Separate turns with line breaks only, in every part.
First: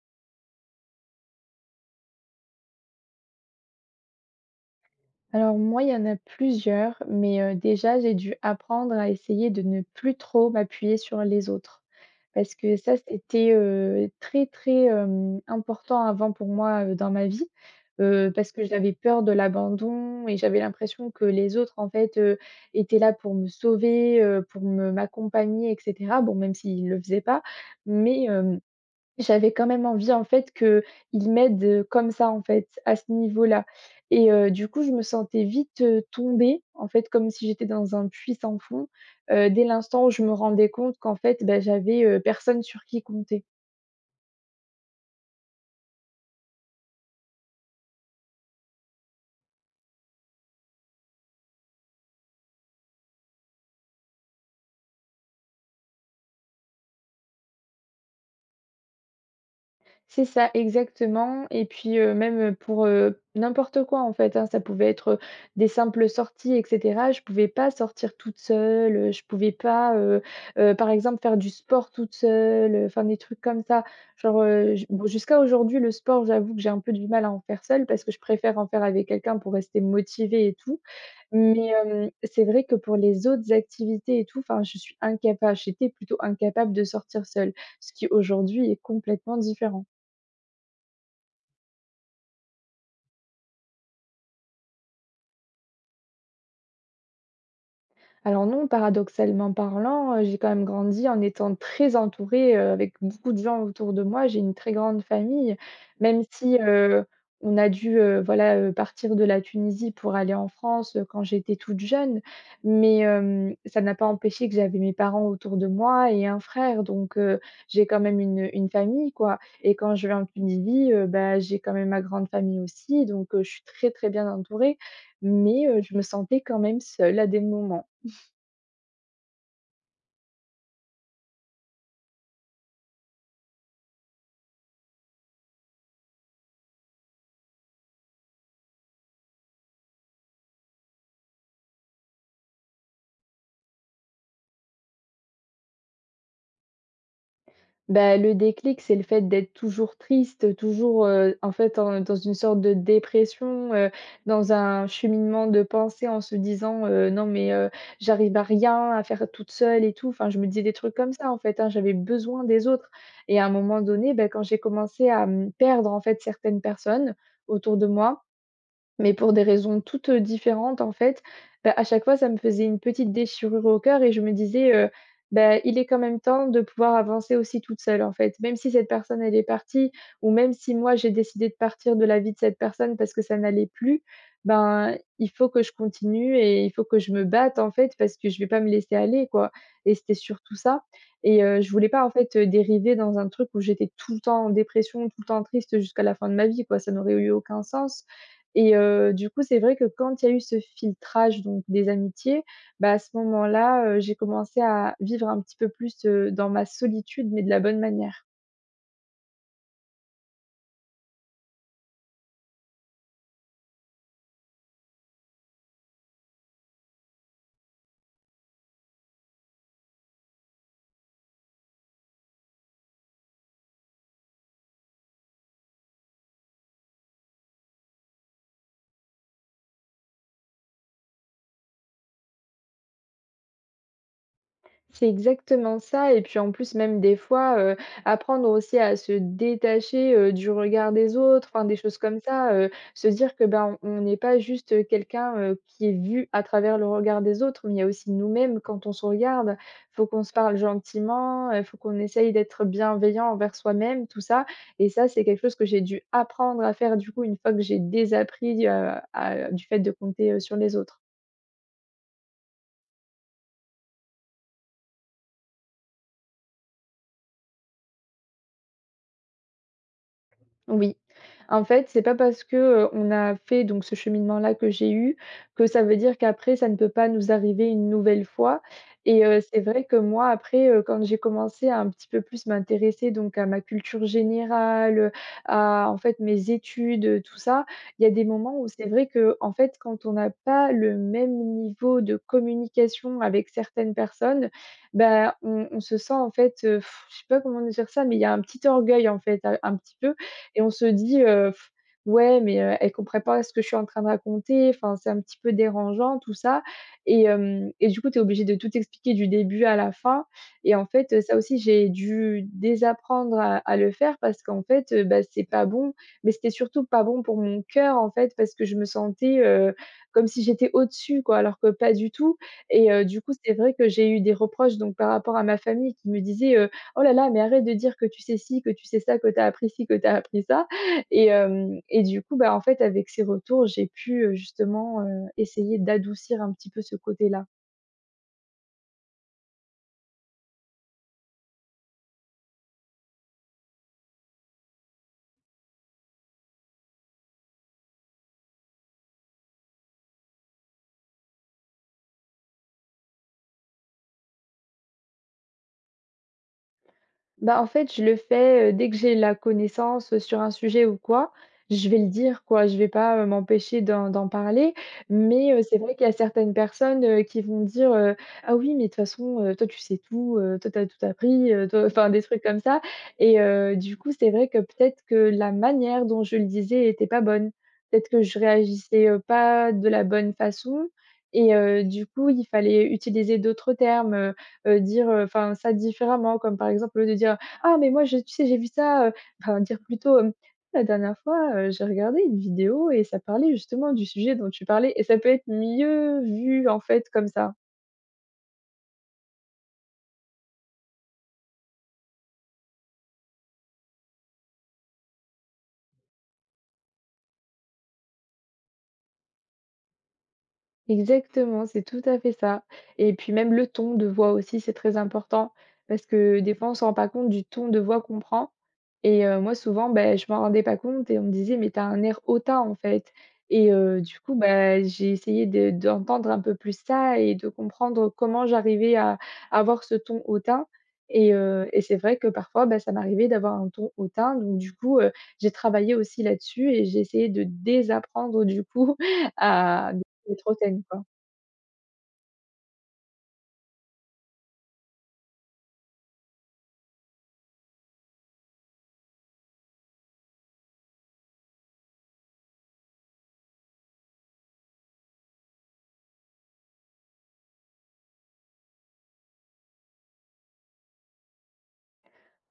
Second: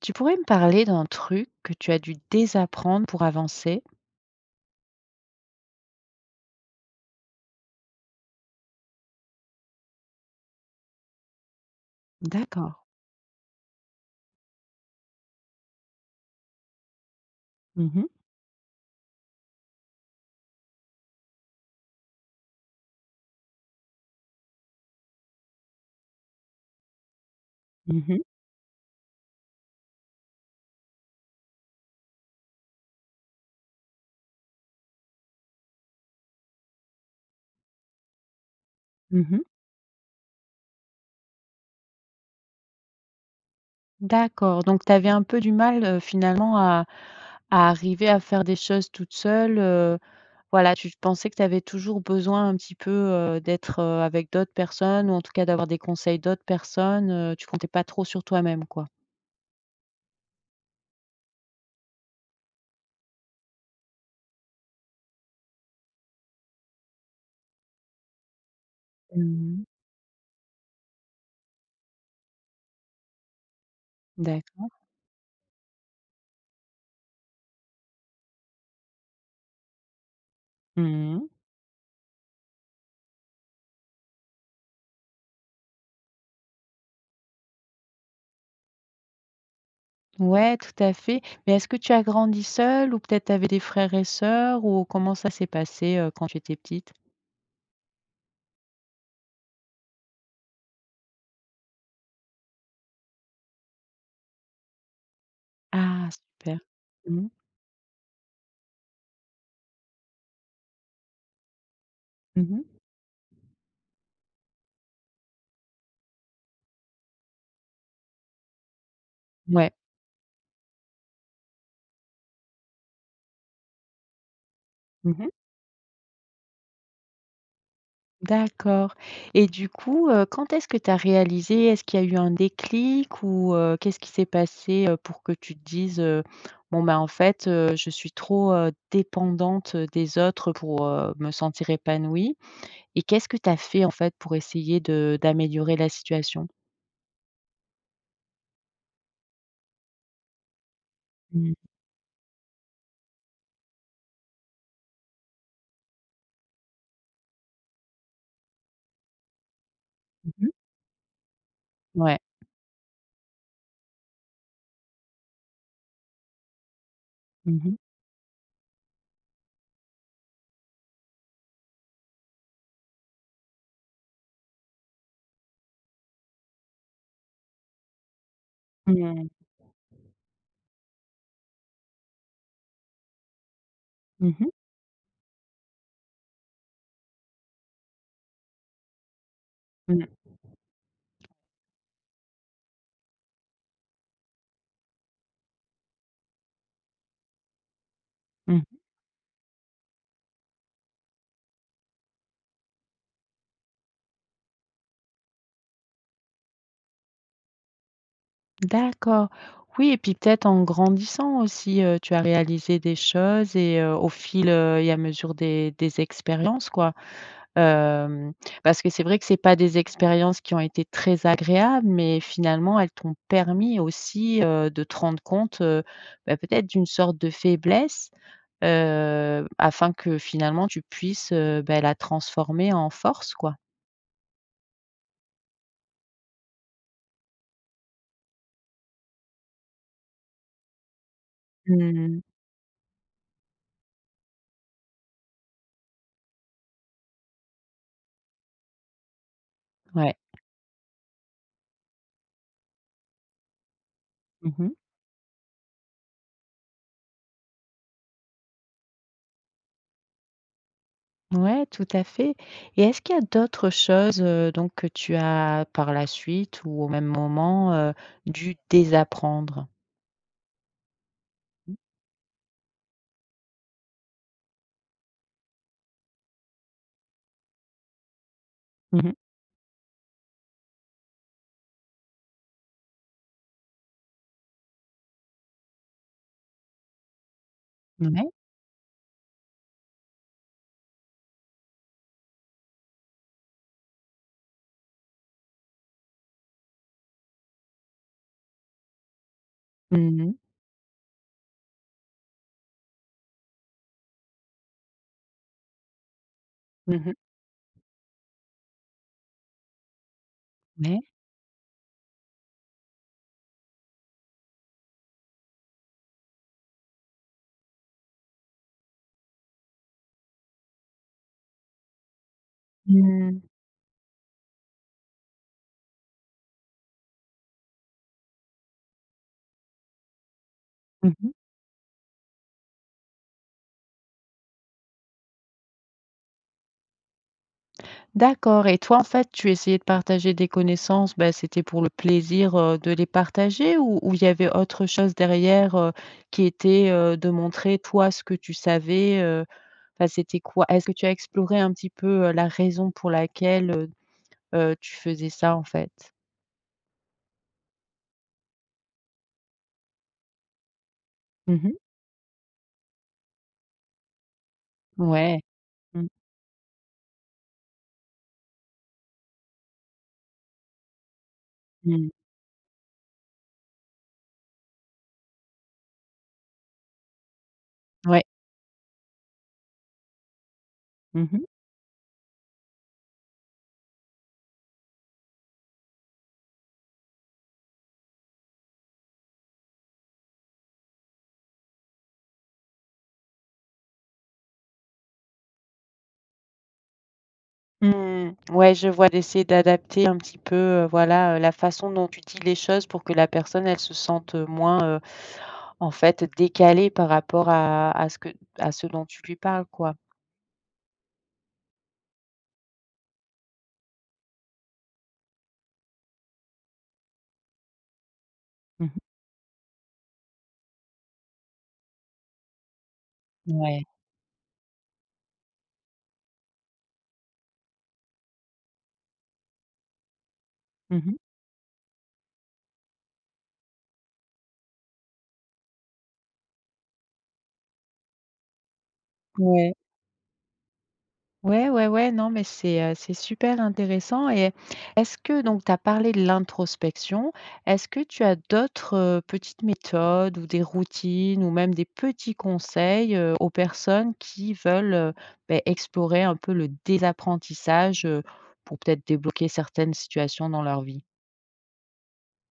Tu pourrais me parler d'un truc que tu as dû désapprendre pour avancer?
Alors moi, il y en a plusieurs, mais déjà, j'ai dû apprendre à essayer de ne plus trop m'appuyer sur les autres. Parce
D'accord.
que ça, c'était, très, très, important avant pour moi, dans ma vie,
Mmh mh.
parce que j'avais peur de l'abandon et j'avais l'impression que les autres, en fait, étaient là pour me sauver, pour me m'accompagner et cetera. Bon, même s'ils ne le faisaient pas,
Mmh.
mais hem j'avais quand même envie, en fait, qu'il m'aide, comme ça, en fait, à ce niveau-là et du coup, je me sentais vite, tombée, en fait, comme si j'étais dans un puits sans fond,
Mmh.
dès l'instant où je me rendais compte qu'en fait, bah, j'avais, personne sur qui compter.
D'accord, donc tu avais un peu du mal, finalement à arriver à faire des choses toute seule, voilà, tu pensais que tu avais toujours besoin un petit peu, d'être, avec d'autres personnes ou en tout cas d'avoir des conseils d'autres personnes, tu comptais pas trop sur toi-même, quoi?
C'est ça, exactement. Et puis, même pour, n'importe quoi, en fait, hein. Ça pouvait être des simples sorties et cetera. Je pouvais pas sortir toute seule, je pouvais
Mmh.
pas, par exemple, faire du sport toute seule, enfin, des trucs comme ça. Genre,
D'accord.
j bon, jusqu'à aujourd'hui, le sport, j'avoue que j'ai un peu du mal à en faire seule parce que je préfère en faire avec quelqu'un pour rester motivée et tout.
Mmh.
Mais, c'est vrai que pour les autres activités et tout, enfin, je suis incapable. J'étais plutôt incapable de sortir seule, ce qui aujourd'hui est complètement différent.
Ouais, tout à fait. Mais est-ce que tu as grandi seule ou peut-être tu avais des frères et sœurs ou comment ça s'est passé, quand tu étais petite?
Alors non, paradoxalement parlant, j'ai quand même grandi en étant très entourée, avec beaucoup de gens autour de moi. J'ai une très grande famille,
Ah
même si,
super. Mmh.
on a dû, voilà, partir de la Tunisie pour aller en France, quand j'étais toute jeune.
Mmh.
Mais, ça n'a pas empêché que j'avais mes parents autour de moi et un frère, donc, j'ai quand même une famille, quoi.
Ouais.
Et quand je vais en Tunisie, bah, j'ai quand même ma grande famille aussi, donc, je suis très, très bien entourée.
Mmh.
Mais, je me sentais quand même seule à des moments.
D'accord, et du coup, quand est-ce que tu as réalisé? Est-ce qu'il y a eu un déclic ou qu'est-ce qui s'est passé, pour que tu te dises, «Bon, bah, en fait, je suis trop, dépendante des autres pour, me sentir épanouie»? Et qu'est-ce que tu as fait, en fait, pour essayer de d'améliorer la situation?
Bah, le déclic, c'est le fait d'être toujours triste, toujours, en
Mmh.
fait, en dans une sorte de dépression, dans un cheminement de pensée en se disant: «Non mais, j'arrive à rien, à faire toute seule et tout». Enfin, je me
Mmh.
disais des trucs comme ça, en fait, hein, j'avais
Ouais.
besoin des autres. Et à un moment donné, bah, quand j'ai commencé à, perdre, en fait, certaines personnes
Mmh
autour
mh.
de moi, mais pour des raisons toutes différentes en fait, bah, à chaque fois ça me faisait une petite déchirure au cœur et je me disais: «Bah, il est quand même temps de pouvoir avancer aussi toute seule en fait». Même si cette personne
Mmh.
elle est partie, ou même si moi j'ai décidé de partir de la vie de cette personne parce que ça n'allait plus,
Mmh mh.
ben, il faut que je continue et il faut que je me batte en fait, parce que je vais pas me laisser aller quoi. Et
Mmh.
c'était surtout ça. Et je voulais pas en fait, dériver dans un truc où j'étais tout le temps en dépression, tout le temps triste jusqu'à la fin de ma vie quoi, ça n'aurait eu aucun sens.
Mmh.
Et du coup, c'est vrai que quand il y a eu ce filtrage donc des amitiés, bah, à ce moment-là, j'ai commencé à vivre un petit peu plus, dans ma solitude, mais de la bonne manière.
D'accord. Oui, et puis peut-être en grandissant aussi, tu as réalisé des choses, et au fil, et à mesure des expériences, quoi. Hem, Parce que c'est vrai que c'est pas des expériences qui ont été très agréables, mais finalement elles t'ont permis aussi, de te rendre compte, bah, peut-être d'une sorte de faiblesse, afin que finalement tu puisses, bah, la transformer en force, quoi.
C'est exactement ça. Et puis en plus, même des fois, apprendre aussi à se détacher, du regard des autres, enfin des choses comme
Mmh.
ça, se dire que, ben, on n'est pas juste, quelqu'un, qui est vu à travers le regard des autres, mais il y a aussi nous-mêmes quand on se regarde. Faut
Ouais.
qu'on se parle gentiment, faut qu'on essaye d'être bienveillant envers soi-même, tout ça.
Mmh mh.
Et ça, c'est quelque chose que j'ai dû apprendre à faire du coup, une fois que j'ai désappris, à du fait de compter, sur les autres.
Ouais, tout à fait. Et est-ce qu'il y a d'autres choses, donc, que tu as par la suite ou au même moment, dû désapprendre?
Oui. En
Mmh.
fait, c'est pas parce que, on a fait donc ce cheminement-là que j'ai eu, que ça veut dire qu'après ça ne peut pas nous arriver une nouvelle fois.
Mmh.
Et c'est vrai que moi après, quand j'ai commencé à un petit peu plus m'intéresser donc à ma culture générale, à en fait mes études, tout ça, il y a des
Ouais.
moments où c'est vrai que, en fait, quand on n'a pas le même niveau de communication avec certaines personnes, ben on se sent en fait, je sais pas comment dire ça, mais il y a un petit orgueil en fait, un petit
Mmh
peu.
mh.
Et on se dit: «Ouais, mais elle comprend pas ce que je suis en train de raconter, enfin, c'est un petit peu dérangeant tout ça».
Mmh.
Et du coup, tu es obligé de tout expliquer du début à la fin. Et en
Ouais.
fait, ça aussi, j'ai dû désapprendre à le faire, parce qu'en fait, bah, c'est pas bon, mais c'était surtout pas bon pour mon cœur, en fait, parce que je me sentais, comme si j'étais au-dessus, quoi, alors que pas du tout. Et du coup,
Mmh.
c'est vrai que j'ai eu des reproches donc par rapport à ma famille qui me disaient: «Oh là là, mais arrête de dire que tu sais ci, que tu sais ça, que tu as appris ci, que tu as appris ça». et
Mmh.
hem et du coup, bah, en fait, avec ces retours, j'ai pu, justement, essayer d'adoucir un petit peu ce côté-là.
D'accord, et toi, en fait, tu essayais de partager des connaissances? Ben, c'était pour le plaisir, de les partager, ou il y avait autre chose derrière, qui était, de montrer toi ce que tu savais, heu? Enfin, c'était quoi? Est-ce que tu as exploré un petit peu, la raison pour laquelle, tu faisais ça, en fait?
Bah, en fait, je le fais, dès que j'ai la connaissance, sur un sujet ou quoi,
Mmh mh.
je vais le dire quoi. Je vais pas, m'empêcher d'en parler.
Ouais.
Mais, c'est vrai qu'il
Mmh.
y a certaines personnes, qui vont dire: «Ah oui, mais de toute façon, toi tu sais tout, toi tu as tout appris, toi», enfin
Mmh.
des trucs comme ça. Et du coup, c'est vrai que peut-être que la manière dont je le disais était pas bonne. Peut-être que
Ouais.
je réagissais, pas de la bonne façon.
Mmh mh.
Et du coup, il fallait utiliser d'autres termes, dire, enfin, ça différemment, comme par exemple, au lieu de dire: «Ah mais moi je tu sais j'ai vu ça», enfin dire plutôt, hem: «La dernière fois, j'ai regardé une vidéo et ça parlait justement du sujet dont tu parlais». Et ça peut être mieux vu en fait comme ça.
Mmh. Ouais, je vois, d'essayer d'adapter un petit peu, voilà, la façon dont tu dis les choses pour que la personne, elle se sente, moins, en fait, décalée par rapport à ce que à ce dont tu lui parles, quoi.
Exactement, c'est tout à fait ça. Et puis même le ton de voix aussi, c'est très important, parce que des fois, on se rend pas compte du ton de voix qu'on prend.
Mmh mh.
Et moi souvent, ben je m'en rendais pas compte et on me disait: «Mais t'as un air hautain, en fait». Et
Ouais.
du coup, bah, j'ai essayé de d'entendre un peu plus ça et de comprendre comment j'arrivais à avoir ce ton hautain.
Mmh mh.
Et c'est vrai que parfois, bah, ça m'arrivait d'avoir un ton hautain, donc du coup, j'ai travaillé aussi là-dessus et j'ai essayé de désapprendre du coup
Ouais.
à les trentaines, quoi.
Ouais, ouais, ouais, non, mais c'est super intéressant. Et est-ce que, donc, tu as parlé de l'introspection, est-ce que tu as d'autres, petites méthodes ou des routines, ou même des petits conseils, aux personnes qui veulent, beh, explorer un peu le désapprentissage, pour peut-être débloquer certaines situations dans leur vie?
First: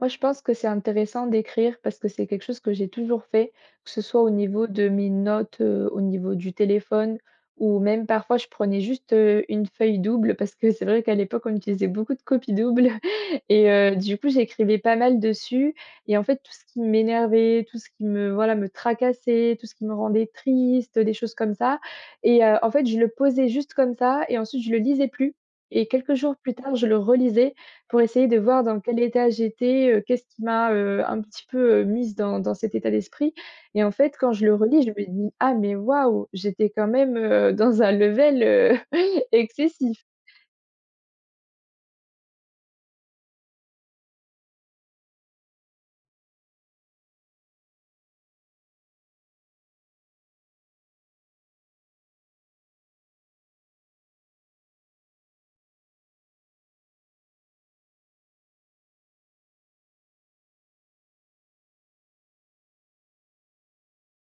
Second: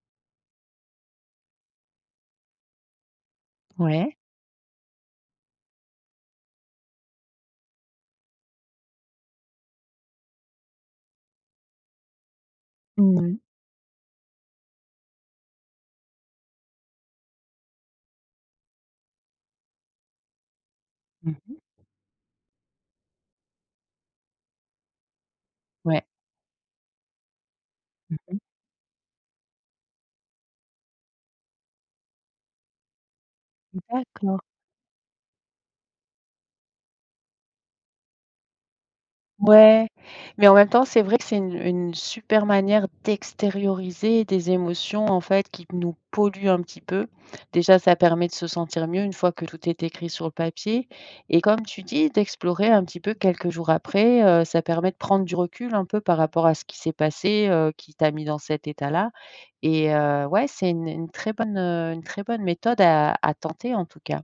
Moi, je pense que c'est intéressant d'écrire parce que c'est quelque chose que j'ai toujours fait, que ce
Ouais.
soit au niveau de mes notes, au niveau du téléphone, ou même parfois je prenais juste, une feuille double, parce que c'est vrai qu'à l'époque on utilisait beaucoup de copies doubles
Mmh mh.
et du coup j'écrivais pas mal dessus. Et en fait tout ce qui m'énervait, tout ce qui me voilà, me tracassait, tout ce qui me rendait triste, des choses comme
Mmh.
ça, et en fait je le posais juste comme ça et ensuite je le lisais plus. Et
Ouais.
quelques jours plus tard je le relisais, pour essayer
Mmh.
de voir dans quel état j'étais, qu'est-ce qui m'a, un petit peu, mise dans cet état d'esprit. Et en fait, quand
D'accord.
je le relis, je me dis: «Ah mais waouh, j'étais quand même, dans un level,
Ouais,
excessif».
mais en même temps, c'est vrai que c'est une super manière d'extérioriser des émotions, en fait, qui nous polluent un petit peu. Déjà, ça permet de se sentir mieux une fois que tout est écrit sur le papier, et comme tu dis, d'explorer un petit peu quelques jours après, ça permet de prendre du recul un peu par rapport à ce qui s'est passé, qui t'a mis dans cet état-là. Et ouais, c'est une très bonne, une très bonne méthode à tenter, en tout cas.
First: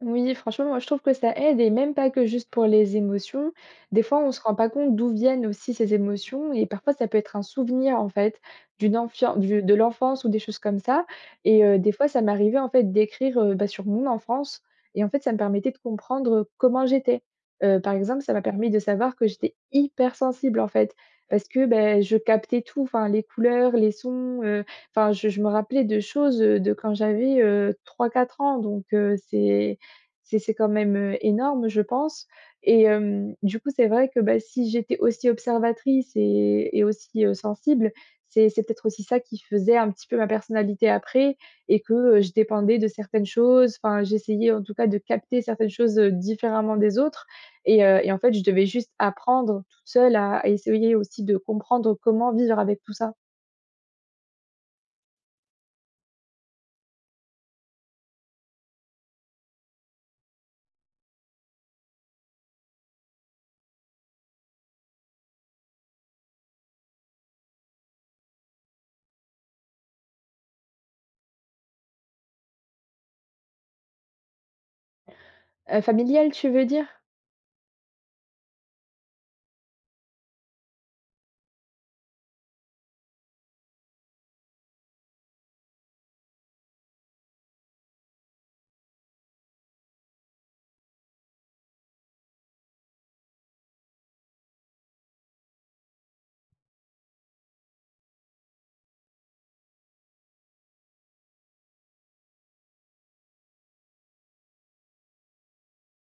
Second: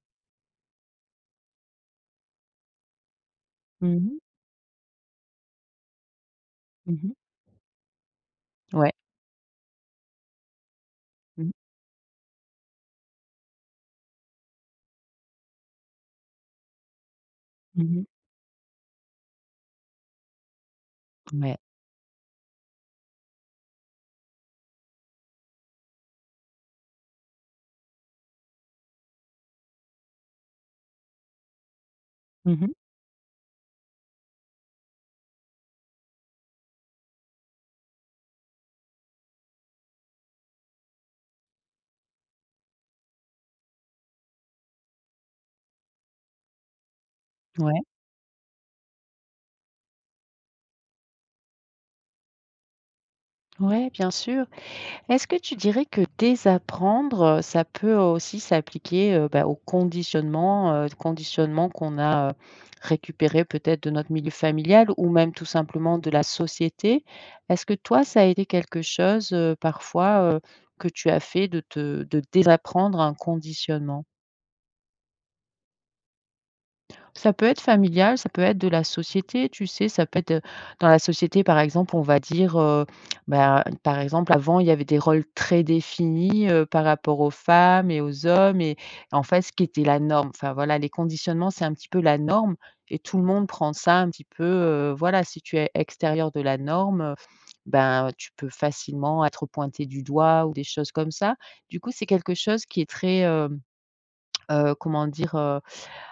Oui, franchement, moi, je trouve que ça aide, et même pas que juste pour les émotions.
Mmh
Des
mh.
fois, on se rend pas compte d'où viennent aussi ces émotions, et parfois, ça
Mmh.
peut être un souvenir, en fait,
Ouais.
de l'enfance ou des choses comme ça.
Mmh mh.
Et des fois, ça m'arrivait, en fait, d'écrire bah, sur mon enfance, et en fait, ça me permettait de comprendre comment j'étais. Par
Mmh.
exemple, ça m'a permis de savoir que j'étais hypersensible, en fait, parce
Ouais.
que ben, je captais tout, enfin, les couleurs, les sons, enfin, je me rappelais de choses de quand j'avais 3 4 ans. Donc, c'est quand même, énorme, je pense.
Mmh.
Et du coup, c'est vrai que, bah, si j'étais aussi observatrice et aussi, sensible, c'est peut-être aussi ça qui faisait un petit peu ma personnalité après et que, je dépendais de certaines choses. Enfin, j'essayais en tout cas de capter certaines choses, différemment des autres
Ouais.
et en fait, je devais juste apprendre toute seule à essayer aussi de comprendre comment vivre avec tout ça.
Ouais, bien sûr. Est-ce que tu dirais que désapprendre, ça peut aussi s'appliquer, bah, au conditionnement, conditionnement qu'on a, récupéré peut-être de notre milieu familial ou même tout simplement de la société? Est-ce que toi, ça a été quelque chose, parfois, que tu as fait de te de désapprendre un conditionnement?
Familial, tu veux dire?
Ça peut être familial, ça peut être de la société, tu sais, ça peut être, dans la société, par exemple, on va dire, bah, par exemple, avant, il y avait des rôles très définis, par rapport aux femmes et aux hommes, et en fait, ce qui était la norme. Enfin, voilà, les conditionnements, c'est un petit peu la norme, et tout le monde prend ça un petit peu, voilà, si tu es extérieur de la norme, ben, tu peux facilement être pointé du doigt ou des choses comme ça. Du coup, c'est quelque chose qui est très, comment dire?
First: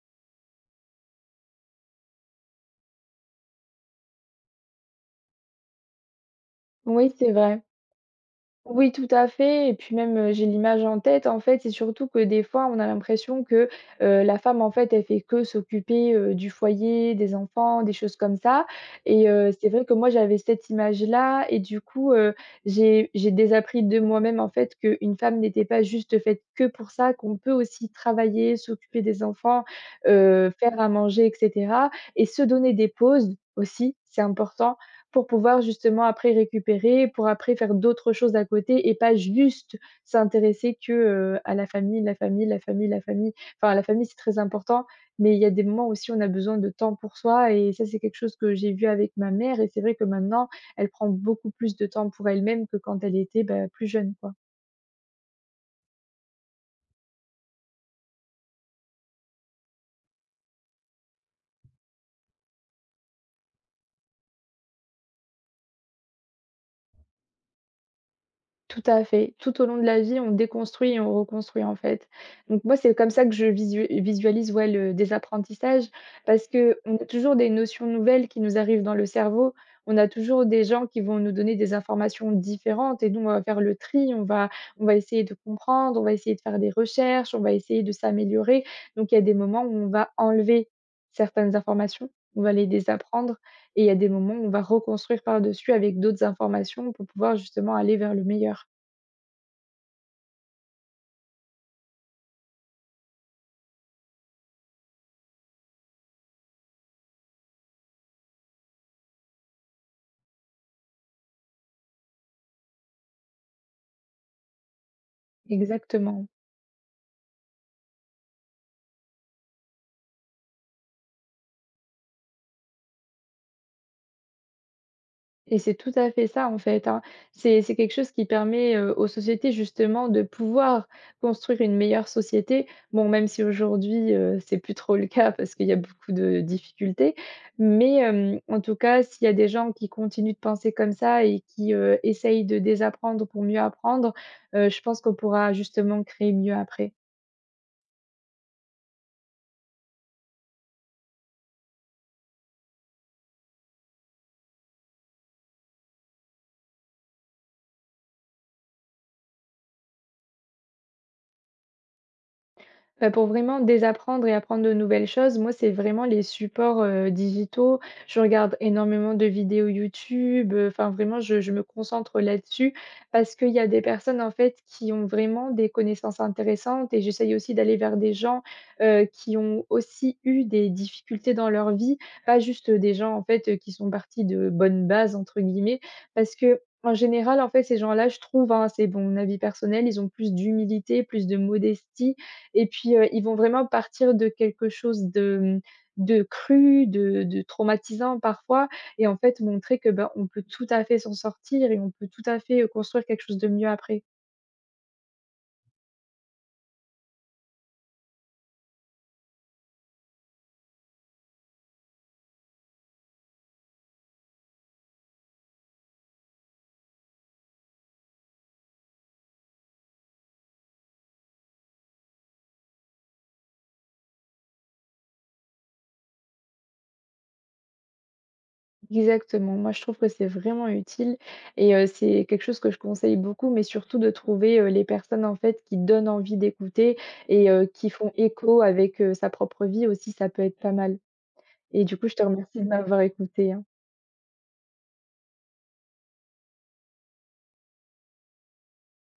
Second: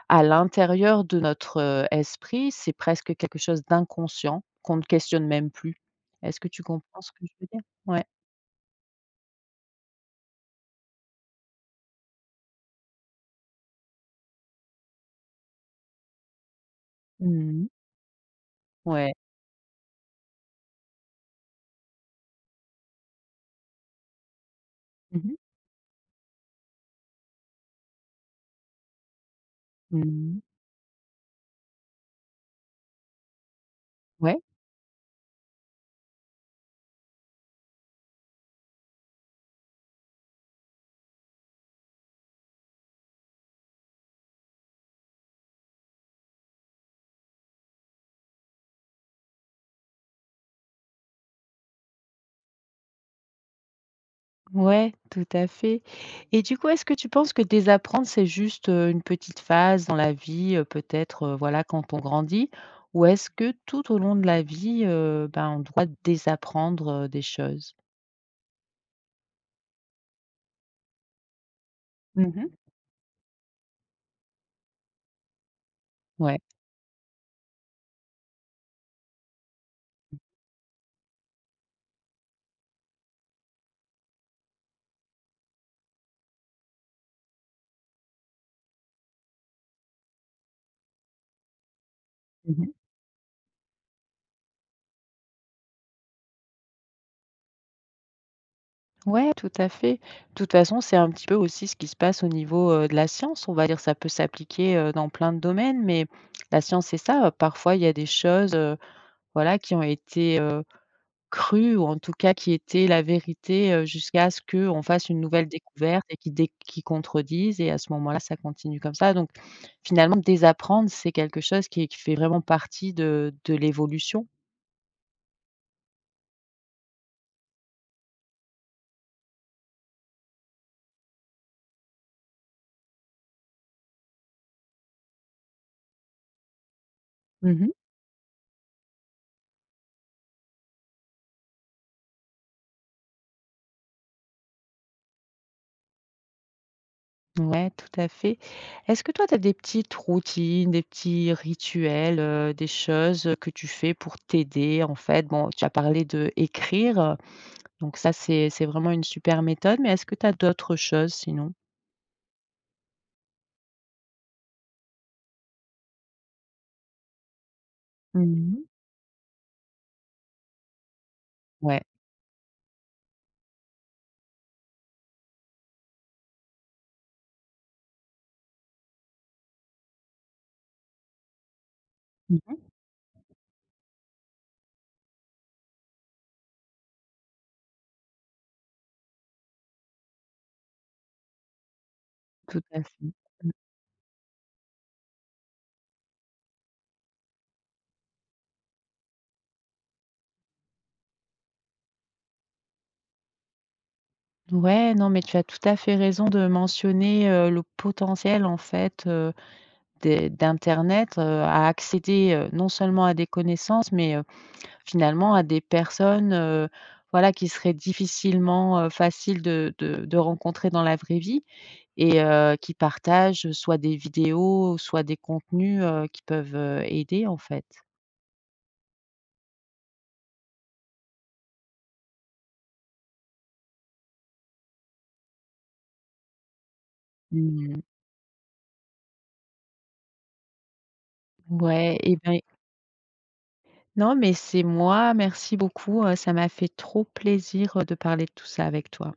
À l'intérieur de notre, esprit, c'est presque quelque chose d'inconscient qu'on ne questionne même plus. Est-ce que tu comprends
Oui,
ce que
c'est
je veux
vrai.
dire? Ouais.
Oui, tout à fait et puis même, j'ai l'image en tête, en fait, c'est surtout que des fois, on a l'impression que, la femme, en fait, elle fait que s'occuper, du foyer, des
Mmh.
enfants, des choses comme ça.
Ouais.
Et c'est vrai que moi, j'avais cette image-là et du coup, j'ai désappris de moi-même, en fait, qu'une
Mmh mh.
femme n'était pas juste faite que pour ça, qu'on peut aussi travailler, s'occuper des enfants,
Mmh.
faire à manger et cetera et se donner des pauses aussi, c'est
Ouais,
important pour pouvoir justement après récupérer, pour après faire d'autres choses à côté et pas juste s'intéresser que, à la famille, la famille, la famille, la famille. Enfin, la famille, c'est très important, mais il y a des moments aussi où on a besoin de temps pour soi et ça, c'est quelque chose que j'ai vu avec ma mère et c'est vrai que maintenant, elle prend beaucoup plus de temps pour elle-même que quand elle était, bah, plus jeune, quoi.
ouais, tout à fait. Et du coup, est-ce que tu penses que désapprendre, c'est juste, une petite phase dans la vie, peut-être, voilà, quand on grandit? Ou est-ce que tout au long de la vie, ben, on doit désapprendre, des choses?
Tout à fait. Tout au long de la vie, on déconstruit et on reconstruit, en fait.
Mmh.
Donc moi, c'est comme ça que je visualise, ouais, le désapprentissage,
Ouais.
parce que on a toujours des notions nouvelles qui nous arrivent dans le cerveau. On a toujours des gens qui vont nous donner des informations différentes et nous, on va faire le tri, on va essayer de comprendre, on va essayer de faire des recherches, on va essayer de s'améliorer. Donc il y a des moments où on va enlever certaines informations, on va les
Mmh.
désapprendre et il y a des moments où on va reconstruire par-dessus avec d'autres informations pour pouvoir justement aller vers le meilleur.
Ouais, tout à fait. De toute façon, c'est un petit peu aussi ce qui se passe au niveau, de la science. On va dire, ça peut s'appliquer, dans plein de domaines, mais la science, c'est ça, parfois il y a des choses, voilà, qui ont été, crues ou en tout cas qui étaient la vérité, jusqu'à ce qu'on fasse une nouvelle découverte et
Exactement
qui dé qui contredisent, et à ce moment-là, ça continue comme ça. Donc finalement, désapprendre, c'est quelque chose qui fait vraiment partie de l'évolution.
et c'est tout à fait ça, en fait, hein. C'est quelque chose qui permet, aux sociétés justement de pouvoir construire une meilleure société. Bon, même si aujourd'hui, c'est plus trop le cas parce qu'il y a beaucoup de difficultés,
Mmh.
mais en tout cas, s'il y a des gens qui continuent de penser comme ça et qui, essayent de désapprendre pour mieux apprendre, je pense qu'on pourra justement créer mieux après.
Ouais, tout à fait. Est-ce que toi, tu as des petites routines, des petits rituels, des choses, que tu fais pour t'aider, en fait? Bon, tu as parlé de écrire, donc ça, c'est vraiment une super méthode, mais est-ce que tu as d'autres choses sinon?
Bah, pour vraiment désapprendre et apprendre de nouvelles choses, moi, c'est vraiment les supports, digitaux. Je regarde
Mmh.
énormément de vidéos YouTube, enfin vraiment je me
Ouais.
concentre là-dessus parce qu'il y a des personnes, en fait, qui ont vraiment des connaissances intéressantes et j'essaye aussi d'aller vers des gens, qui ont aussi eu des difficultés dans leur vie, pas
Mmh.
juste des gens, en fait, qui sont partis de «bonnes bases» entre guillemets parce que en général, en fait, ces gens-là, je trouve, hein, c'est bon mon avis personnel, ils ont plus d'humilité, plus de modestie
Tout
et
à
puis,
fait.
ils vont
Mmh.
vraiment partir de quelque chose de, mmh, de cru, de traumatisant parfois et en fait montrer que, ben, on peut tout à fait s'en sortir et on peut tout à fait, construire quelque chose de mieux après.
Ouais, non, mais tu as tout à fait raison de mentionner, le potentiel, en fait, des d'internet, à accéder, non seulement à des connaissances, mais, finalement, à des personnes, voilà, qui seraient difficilement, faciles de de rencontrer dans la vraie vie, et qui partagent soit des vidéos, soit des contenus, qui peuvent, aider en fait.
Exactement, moi je trouve que c'est vraiment utile et c'est quelque chose que je conseille beaucoup, mais surtout de trouver, les personnes en fait qui donnent envie d'écouter et
Mmh.
qui font écho avec, sa propre vie aussi, ça peut être pas mal. Et du
Ouais,
coup, je
et
te
ben,
remercie de m'avoir écoutée, hein.
non, mais c'est moi. Merci beaucoup, ça m'a fait trop plaisir, de parler de tout ça avec toi.